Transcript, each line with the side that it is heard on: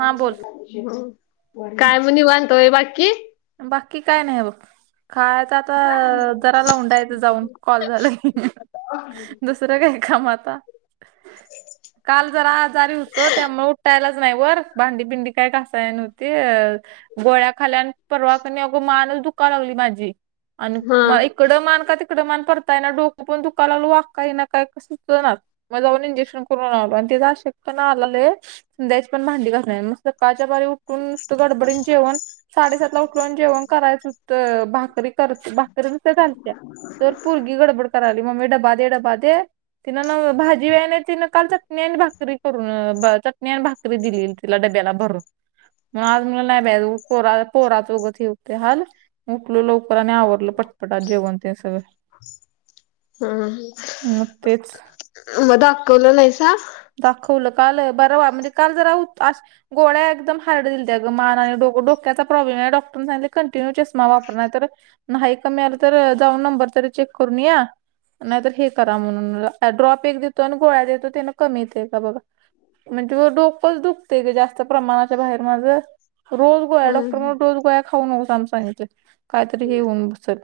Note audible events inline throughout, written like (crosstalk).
right: हा बोल
left: काय म निवांत होय, बाकी?
right: बाकी, काय नाही बघ. खायच आता, जरा लवडायचं जाऊन, कॉल झालं की. दुसरं काय काम आता. काल जरा आजारी हुतो त्यामुळं उठायलाच नाही वर, भांडी बिंडी काय घसाय नव्हती. अ गोळ्याखाल्या परवा क ने अगं मानच दुका लागली माझी आणि
left: हा
right: म ईकडं मान का, तिकडं मान करता ये ना. डोकं पण दुका लागल, वाकता यी ना काय सुचणाच. मग जाऊन इंजेक्शन करून आलो आणि ते चा अशक्तपना आला लय. संध्याकाळची पण भांडी घासायला मग, सकाळच्या बारी उठून नुसती गडबडीन जेवण साडेसात उठला उठला अन् जेवण करायचं होतं. भाकरी कर करून त झालत्या, तर पोरगी गडबड करायली मम्मे डबा दे, डबा दे. तिनं न भाजी व्या नाही तिनं काल, चटणी आणि भाकरी करून चटणी आणि भाकरी दिलेली तिला डब्याला भरून. आज म्हणलं नाय बाय उग पोरा च उग केलते हाल. उठले लवकर आणि आवरलं पटपट आज जेवण ते न सगळं.
left: हम्म,
right: मग तेच
left: मग दाकवल न य सा?
right: दाखवलं. काल बरंवा म्हणजे काल जरा आज गोळ्या एकदम हार्ड दिलंत्या गं मानाने डोक्याचा प्रॉब्लेम आहे डॉक्टर सांगले कंटिन्यू चष्मा वापर नाही तर. नाही कमी आलं तर जाऊन नंबर तरी चेक करून या. नाहीतर हे करा म्हणून ड्रॉप एक देतो आणि गोळ्या देतो त्यांना. कमी येत का बाबा म्हणजे डोकंच दुखतेय ग जास्त प्रमाणाच्या बाहेर माझ. रोज गोळ्या डॉक्टर म्हणत रोज गोळ्या खाऊ नको सन सनी चे कायतरी हे होऊन बसल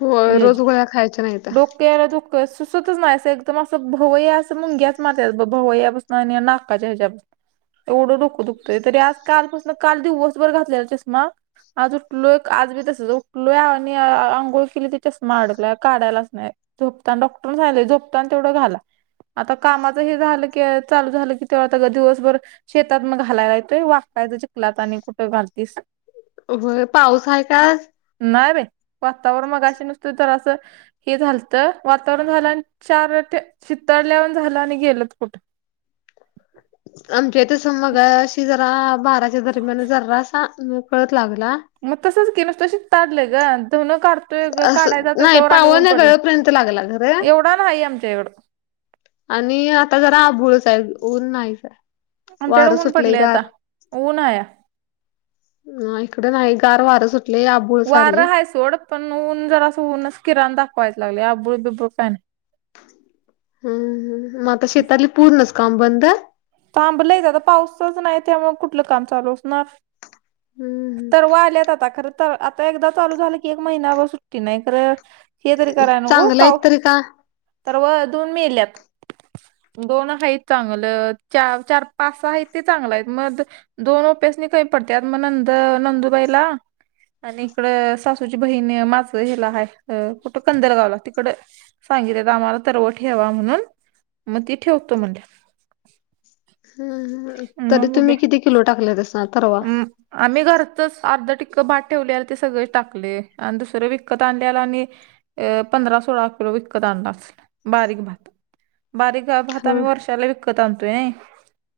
left: होय रोज गोळ्या खायच्या नाही तर
right: तेड दुःख सुचतच नाही अस एकदम असं भवई अस मुंग्या - माथ्यात बघ भोवया पासण आणि नाकाच्या ह्याच्यात. एवढं डोक दुखतोय तरी आज कालपासून काल दिवसभर घातलेला चषमा आज उठलोय आज बी तसच उठलो ये आणि अ आंघोळ केली ते चष्मा अडकला काढायलाच नाय. झोपताना डॉक्टर झाले झोपतान तेवढं घाला. आता कामाचं हे झालं की चालू झालं की तेव्हा त्याचं दिवसभर शेतात मग घालायला येतोय वाकता येतेय चिखलात आणि कुठं घालतीस.
left: व्हय पाऊस आहे का आज.
right: नाही बाई वातावरण मगाशी नुसतं जरास - हे झालत वातावरण झालं आणि चार चितथडल्यावान झालं आणि गेलत कुठं.
left: आमच्या इथे स मगाशी जरा बाराच्या दरम्यान जरासा नकळत लागला.
right: मग तसंच केलं तशी काढलंय ग दोन काढतोय ग काढाय
left: असं
right: जातोय
left: नाही
right: तवर आणि
left: पावन
right: ऊन पडलं
left: गळपर्यंत लागला खरं
right: एवढं- काम आहे आमच्या इकडं
left: आणि आता जरा आभोळच आहे ऊन नाहीच.
right: आमच्याकडे
left: वारं
right: ऊन
left: सुटलंय
right: पडले आता
left: गार.
right: ऊन आहे.
left: ह इकडे नाही गार वारं सुटले अब
right: वारं आहे सोड पण ऊन जरा असं ऊनच किरण दाखवायच लागले आबुळ बिबुळ काय नाही.
left: ह मग आता शेतातले पूर्णच काम बंद.
right: थांबलंयच आता पाऊसच नाही त्यामुळे कुठलं काम चालू असणार.
left: हम्म
right: तर वाळल्यात आता खरच. तर आता एकदा चालू झालं की एक महिनावर सुट्टी नाही तर. हे तरी कराय नगो
left: चांगला आहेत तरी
right: पाऊस
left: का
right: तर व दोन मेल्यात दोन आहेत चांगलं. च चार पाच सहा आहेत की चांगल मध दोन उप्यास नि कमी पडत्यात मग नंद नंदुबाईला आणि इकड सासूची बहीण माझं हिला आहे कुठं कंदरगावला तिकड. सांगितलं तर आम्हाला तरव ठेवा म्हणून मग ती ठेवतो म्हणले.
left: ह तरी
right: मग बघूया
left: तुम्ही किती किलो टाकले तसा परवा
right: म, आम्ही घरातच अर्ध टिक्क भात ठेवले अन् ते सगळे टाकले आणि दुसरं विकत आणलेला आणि अ पंधरा सोळा किलो विकत आणला अस बारीक भात बारीक भात
left: ह
right: आम्ही वर्षाला विक - विकत आणतोय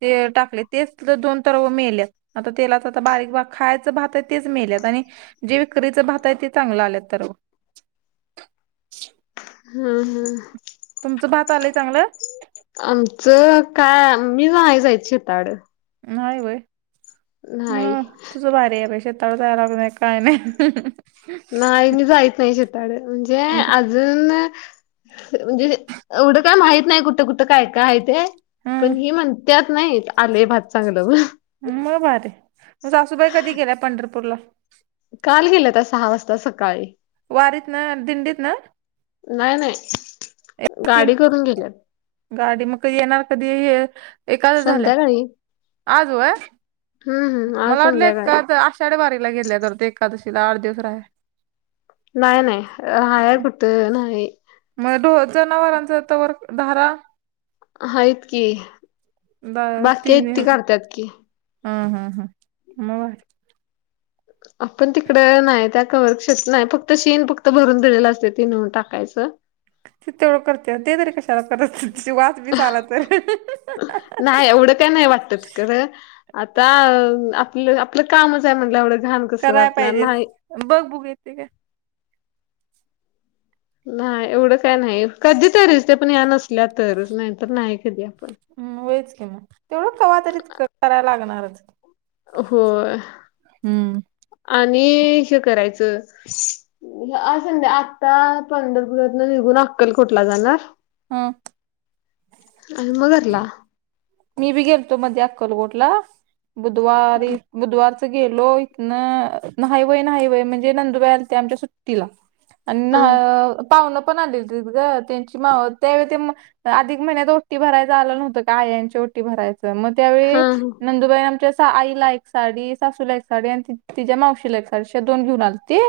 right: ते टाकले तेच दोन तर व मेल्यात आता तेलाच आता बारीक भात खायचं भात ये तेच मेल्यात आणि- जे विक्रीचं भात आहे ते चांगलं आलेत तर
left: हू हू
right: तुमचं भात आलंय चांगलं
left: आमचं काय मी नाही जायच शेताड
right: नाय वय
left: नाही
right: मग तुझं किती भारी आहे (unintelligible) काय नाय.
left: नाही, मी जाइत नाही शेताकडे. म्हणजे अजून, म्हणजे एवढं काय माहित नाय कुठ कुठं, काय काय आहे ते.
right: हम्म
left: पण हे म्हणत्यात नाहीत आले भात चांगलं.
right: मग भारी! मग सासूबाई कधी गेल्या पंढरपूरला?
left: काल गेल्या त्या सहा वाजता सकाळी.
right: वारीतन अन दिंडीत ना?
left: नाही नाही, गाडी करून गेल्यात.
right: गाडी, मग ते येणार कधी ये एखाद्या झाल्या,
left: संध्याकाळी
right: आज व्हय?
left: हम्म हम् आज
right: मला वाटलं
left: संध्याकाळी
right: एकाद अस साडेवारीला गेल्या तर ते एकादशीला आठ दिवस राय
left: नाही नाही, राहाया कुठं नाही.
right: मग धू जनावरांच त वर धारा?
left: हायेत कि, बाकी आहेत ती करतात की.
right: हम हम हम, म (unintelligible)
left: आपण तिकडं नाही, त्या कवरक्षेत नाही. फक्त शीन, फक्त भरून दिलेल असत ति नेऊन फक्त टाकायचं
right: ति तेवढं करत्या, ते तरी कशाला कराच तिथ वास बीस आला तर.
left: तेवढं काय नाही वाटतं. खरं आता आपलं आपलं कामच आहे म्हणलं एवढं घान
right: कराय पाहिजे, बघ बघू येते का?
left: न्हाय, एवढं काय न्हाई येत. कधी तरीच ते पण या नसल्या तरच. नाही तर नाही कधीपण.
right: हम व्हयचं कि मग, तेवढं कवा तरी त करायला लागणारच.
left: होय.
right: हम्म
left: आणि हे करायचं हे अस संध्य आता पंढरपुरातन निघून अक्कल कोटला जाणार.
right: हम.
left: आणि मग घरला.
right: मी बी गेलतो मध्ये अक्कलकोटला. बुधवारी बुधवार गेलो इथनं नाही व्हय, नाही व्हय म्हणजे नंदुबाई आलत्या आमच्या सुट्टीला. आणि
left: हा
right: न्हा पाहुनं पण आले होतेत ग, त्यांची मावस त्यावेळी ते अधिक महिन्यात ओटी भराय झालं नव्हतं ग आयांची- ओटी भरायच, मग त्यावेळी
left: हा
right: नंदुबाई आमच्या सा आईला एक साडी, सासूला एक साडी, आणि तिच्या् मावशीला एक साडी आशा दोन घेऊन आलती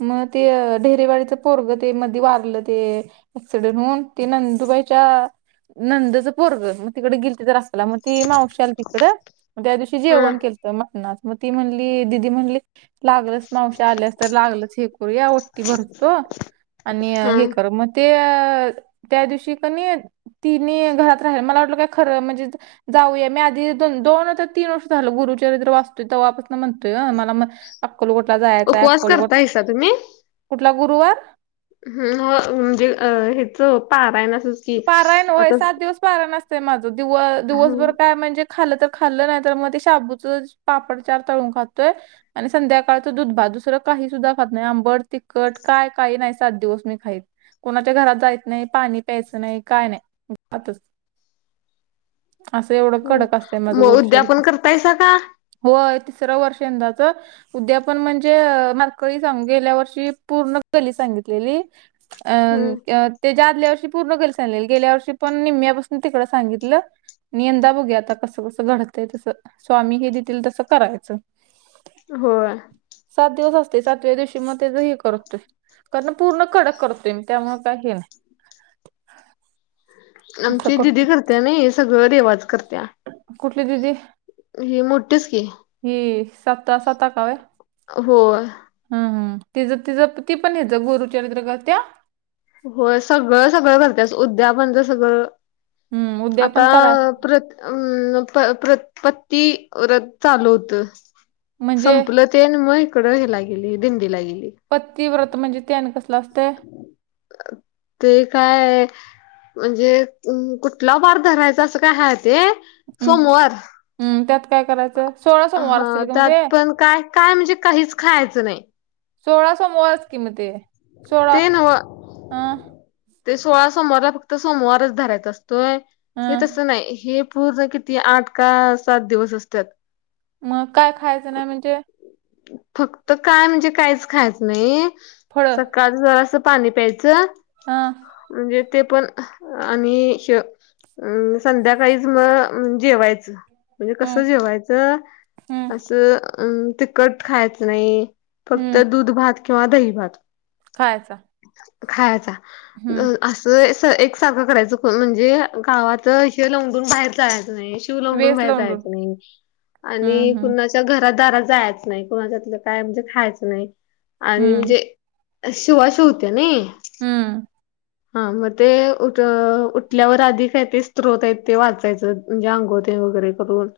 right: मग ते ढेरेवाडीच पोरग ते मध्ये वारलं ते एक्सिडेंट होउन, ते नंदूबाईच्या नंदच पोरग, मग तिकडे गेल् असला मग ती मावशी आलती तिकडं, मग त्या दिवशी
left: हा
right: जेवण केलत मटणाच. मग ती म्हणली दिदी म्हणली लागलच मावशी आल्यास तर लागलच हे करूया ओट्टी भरतो आणि
left: हा
right: हे करु म्हण ते त्या दिवशी कनी तिनी घरात राहिल मला वाटलं काय खरं म्हणजे जाऊया, मी आधी दोन नाहीतर तीन वर्ष झालं गुरुचरित्र वाचतोय तवा म्हणून म्हणतोय ह मला म्हण अक्कलकोटला जायाचय,
left: उपवास
right: अकलकोट
left: करतायसा
right: कुठला गुरुवार?
left: हुं ह म्हणजे अ हेच पारायणाचं
right: पारायण होय, सात दिवस पारायण आसतय माझं. दिव दिवसभर
left: हं,
right: काय म्हणजे खाल्लं तर खाल्लं, नाही तर मग ते शाबूचच पापड चार तळून खातोय आणि संध्याकाळचं दुध भात, दुसरं काही सुद्धा खात नाही. आंबड, तिखट काय काही नाही सात दिवस मी खाईत. कोणाच्या घरात जायच नाही पाणी, प्यायचं नाही काय नाही आतच असं एवढं
left: हं.
right: कडक असतंय माझं
left: मग उद्या पण
right: गुरुचरित्र.
left: करतायसा का?
right: होय तिसरं वर्ष यंदाचं. उद्यापण म्हणजे मारकळी सांग गेल्या वर्षी पूर्ण गल्ली सांगितलेली. अ
left: हम्म
right: अ तेजा आदल्या वर्षी पूर्ण गल्ली सांगितलेली गेल्या वर्षी पण निम्यापासन तिकडं सांगितलं. आणि यंदा बघूया आता कस-कस घडतय तस स्वामी हे देतील तस करायचं.
left: होय.
right: सात दिवस आसते सातव्या दिवशी मग तेज हे करतो कारण पूर्ण कडक करतोय मी त्यामुळे काय हे नाही. असं
left: आमची दीदी
right: करतोय
left: करत्या नाही सगळं देवाच करत्या.
right: कुठली दीदी?
left: ही मोठीच की.
right: ही सत्ता-सत्ता अका होय.
left: होय.
right: हम् हम तिज तिज ती पण हचं गुरुचरित्र करत्या?
left: होय सगळं-सगळं करत्या उद्या पण ते सगळं,
right: हम्म उद्या
left: आता
right: पण कराय
left: प्र अ प प्र पती व्रत चालू होत.
right: म्हणजे
left: संपल तेन मग हीकडं हे ला गेली दिंडीला गेली.
right: पती व्रत म्हणजे ते आणि कसलं असत?
left: (inaudible) ते काय म्हणजे कुठला वार धरायचा असं काय हाय ते.
right: हम्
left: सोमवार
right: हम्म त्यात काय करायचं? सोळां सोमवार
left: हा
right: असतील ग म
left: त्यात
right: ते
left: पण काय काय म्हणजे काहीच खायचं नाही.
right: सोळा समोरच कि म ते, सोळा
left: ते नव्ह
right: अं.
left: ते सोळा सोमवारला फक्त सोमवारच धरायच असतोय हे
right: अं
left: तसं नाही, हे पूर्ण किती आठ का सात दिवस असत्यात.
right: मग काय खायचं नाही म्हणजे?
left: फक्त काय म्हणजे काहीच खायचं नाही
right: फळ
left: सकाळी जरासं पाणी प्यायचं.
right: हं
left: म्हणजे ते पण आणि श अम संध्याकाळीच म जेवायचं. म्हणजे
right: हं
left: कसं जेवायचं
right: हं
left: असं अं तिखट खायचं नाही. फक्त
right: हं
left: दूध भात किंवा दही भात.
right: खायचा.
left: खायचा, अ
right: हं
left: असं, अस एक साारखं करायचं म्हणजे गावाच हे लंडून बाहेर जायचं नाही. शिव लंडूनय
right: वेस
left: बाहेर
right: लावून
left: जायच नाही
right: हं
left: आणि
right: हं
left: कुणाच्या घर दारा जायच. नाही कोणाच्यात काय म्हणजे खायचं नाही आणि
right: हं
left: म्हणजे शिवा शिवते नाही
right: हम्म.
left: हा मग ते उठ-उठल्यावर आधी काही ते स्त्रोत आहेत ते वाचायचं. म्हणजे अंगोळ येन वगैरे करून,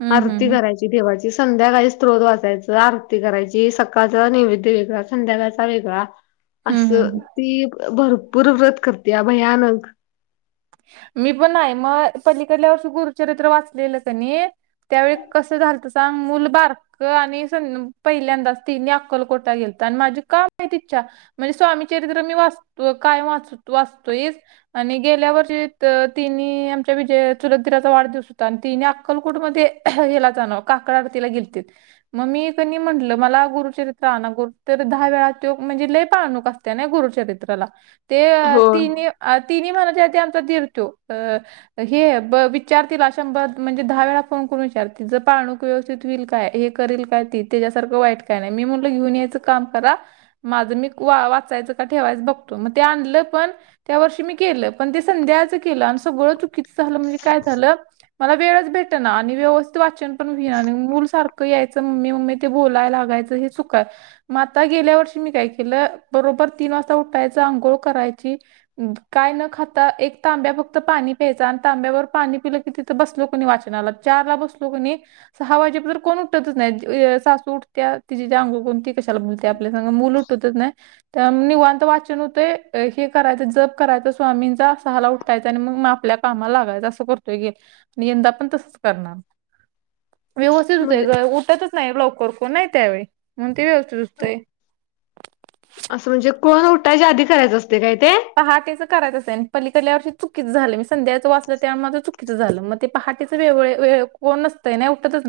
right: हं हं
left: आरती
right: हं
left: करायची देवाची संध्याकाळी स्त्रोत वाचायचं आरती करायची सकाळच नैवेद्य वेगळच. संध्याकाळचा वेगळा
right: हं हं
left: असं ती भरपूर व्रत करते भयानक.
right: मी पण नाही मग पलीकडल्या वर्ष गुरुचरित्र वाचलेलं कणी. त्यावेळी कसं झालत सांग मुलं बार क आणि स पहिल्यांदाच तिन्ही अक्कलकोटा गेलत आणि माझी काय माहित इच्छा म्हणजे स्वामी चरित्र मी वाचतो कायम वा वाचतोय आणि गेल्या वर्षी (unintelligible) तिन आमच्या विजय चुलत दिराचा वाढदिवस आणि तिने अक्कलकोट मध्ये हेला जाणं काकड आरतीला गेलतं. मग मी तनी म्हटलं मला गुरुचरित्र आणा गुरु तर दहा वेळा तो म्हणजे लय पाळणूक असती. त्या नाही गुरुचरित्रला ते
left: हो
right: तिन तिन्ही म्हणायचे ते आमचा दीर तो अ हे ब विचारतील अशा शंभर म्हणजे दहा वेळा फोन करून विचारतील जर पाळणूक व्यवस्थित होईल काय हे करील काय ती त्याच्यासारखं वाईट काय नाय मी म्हणल घेऊन यायचं काम करा. माझं मी वा वाचायचं का ठेवायचं बघतो मग ते आणलं पण त्या वर्षी मी केलं पण ते संध्याचं केलं आणि सगळं चुकीचं झालं म्हणजे काय झालं मला वेळच भेट त्यांना आणि व्यवस्थित वाचन पण हुईना आणि मूल सारखं क यायचं मम्मी मम्मी ते बोला लागायचं हे चुका म आता गेल्या वर्षी मी काय केलं बरोबर तीन वाजता उठायचं आंघोळ करायची काय न खात? तर एक तांब्या फक्त पाणी प्यायचा आणि तांब्यावर पाणी पिलं की तिथं बसलो की नाय वाचनाला चार ला बसलो की नाय सहा वाजेपर्यंत कोण उठतच नाही सासू उठत्या तिजी ती अंगोळ करुन ती कशाला बोलत्या आपल्या सगं मुल उठतच नाय. त्या निवांत वाचन होतेंय हे करायचं जप करायचं स्वामींचा सहाला उठायच आणि मग म आपल्या कामाला लागायचं असं करतोय गेल आणि यंदा पण तसंच करणार.
left: (unintelligible)
right: व्यवस्थित होतय
left: म्हणजे
right: ग उठतच नाही लवकर कोण नाही त्यावेळी म्हणून ते व्यवस्थित होतय.
left: असं म्हणजे कोण उठायच्या आधी करायचं असतय काय ते.
right: पहाटेचं करायचं आणि पलीकडल्या वर्ष चुकीचं झालं मी संध्याचं वाचलं त्या माझं चुकीच झालं मग ते. पहाटेचं वेगळे वे कोण नसतय नाय उठतच नाय.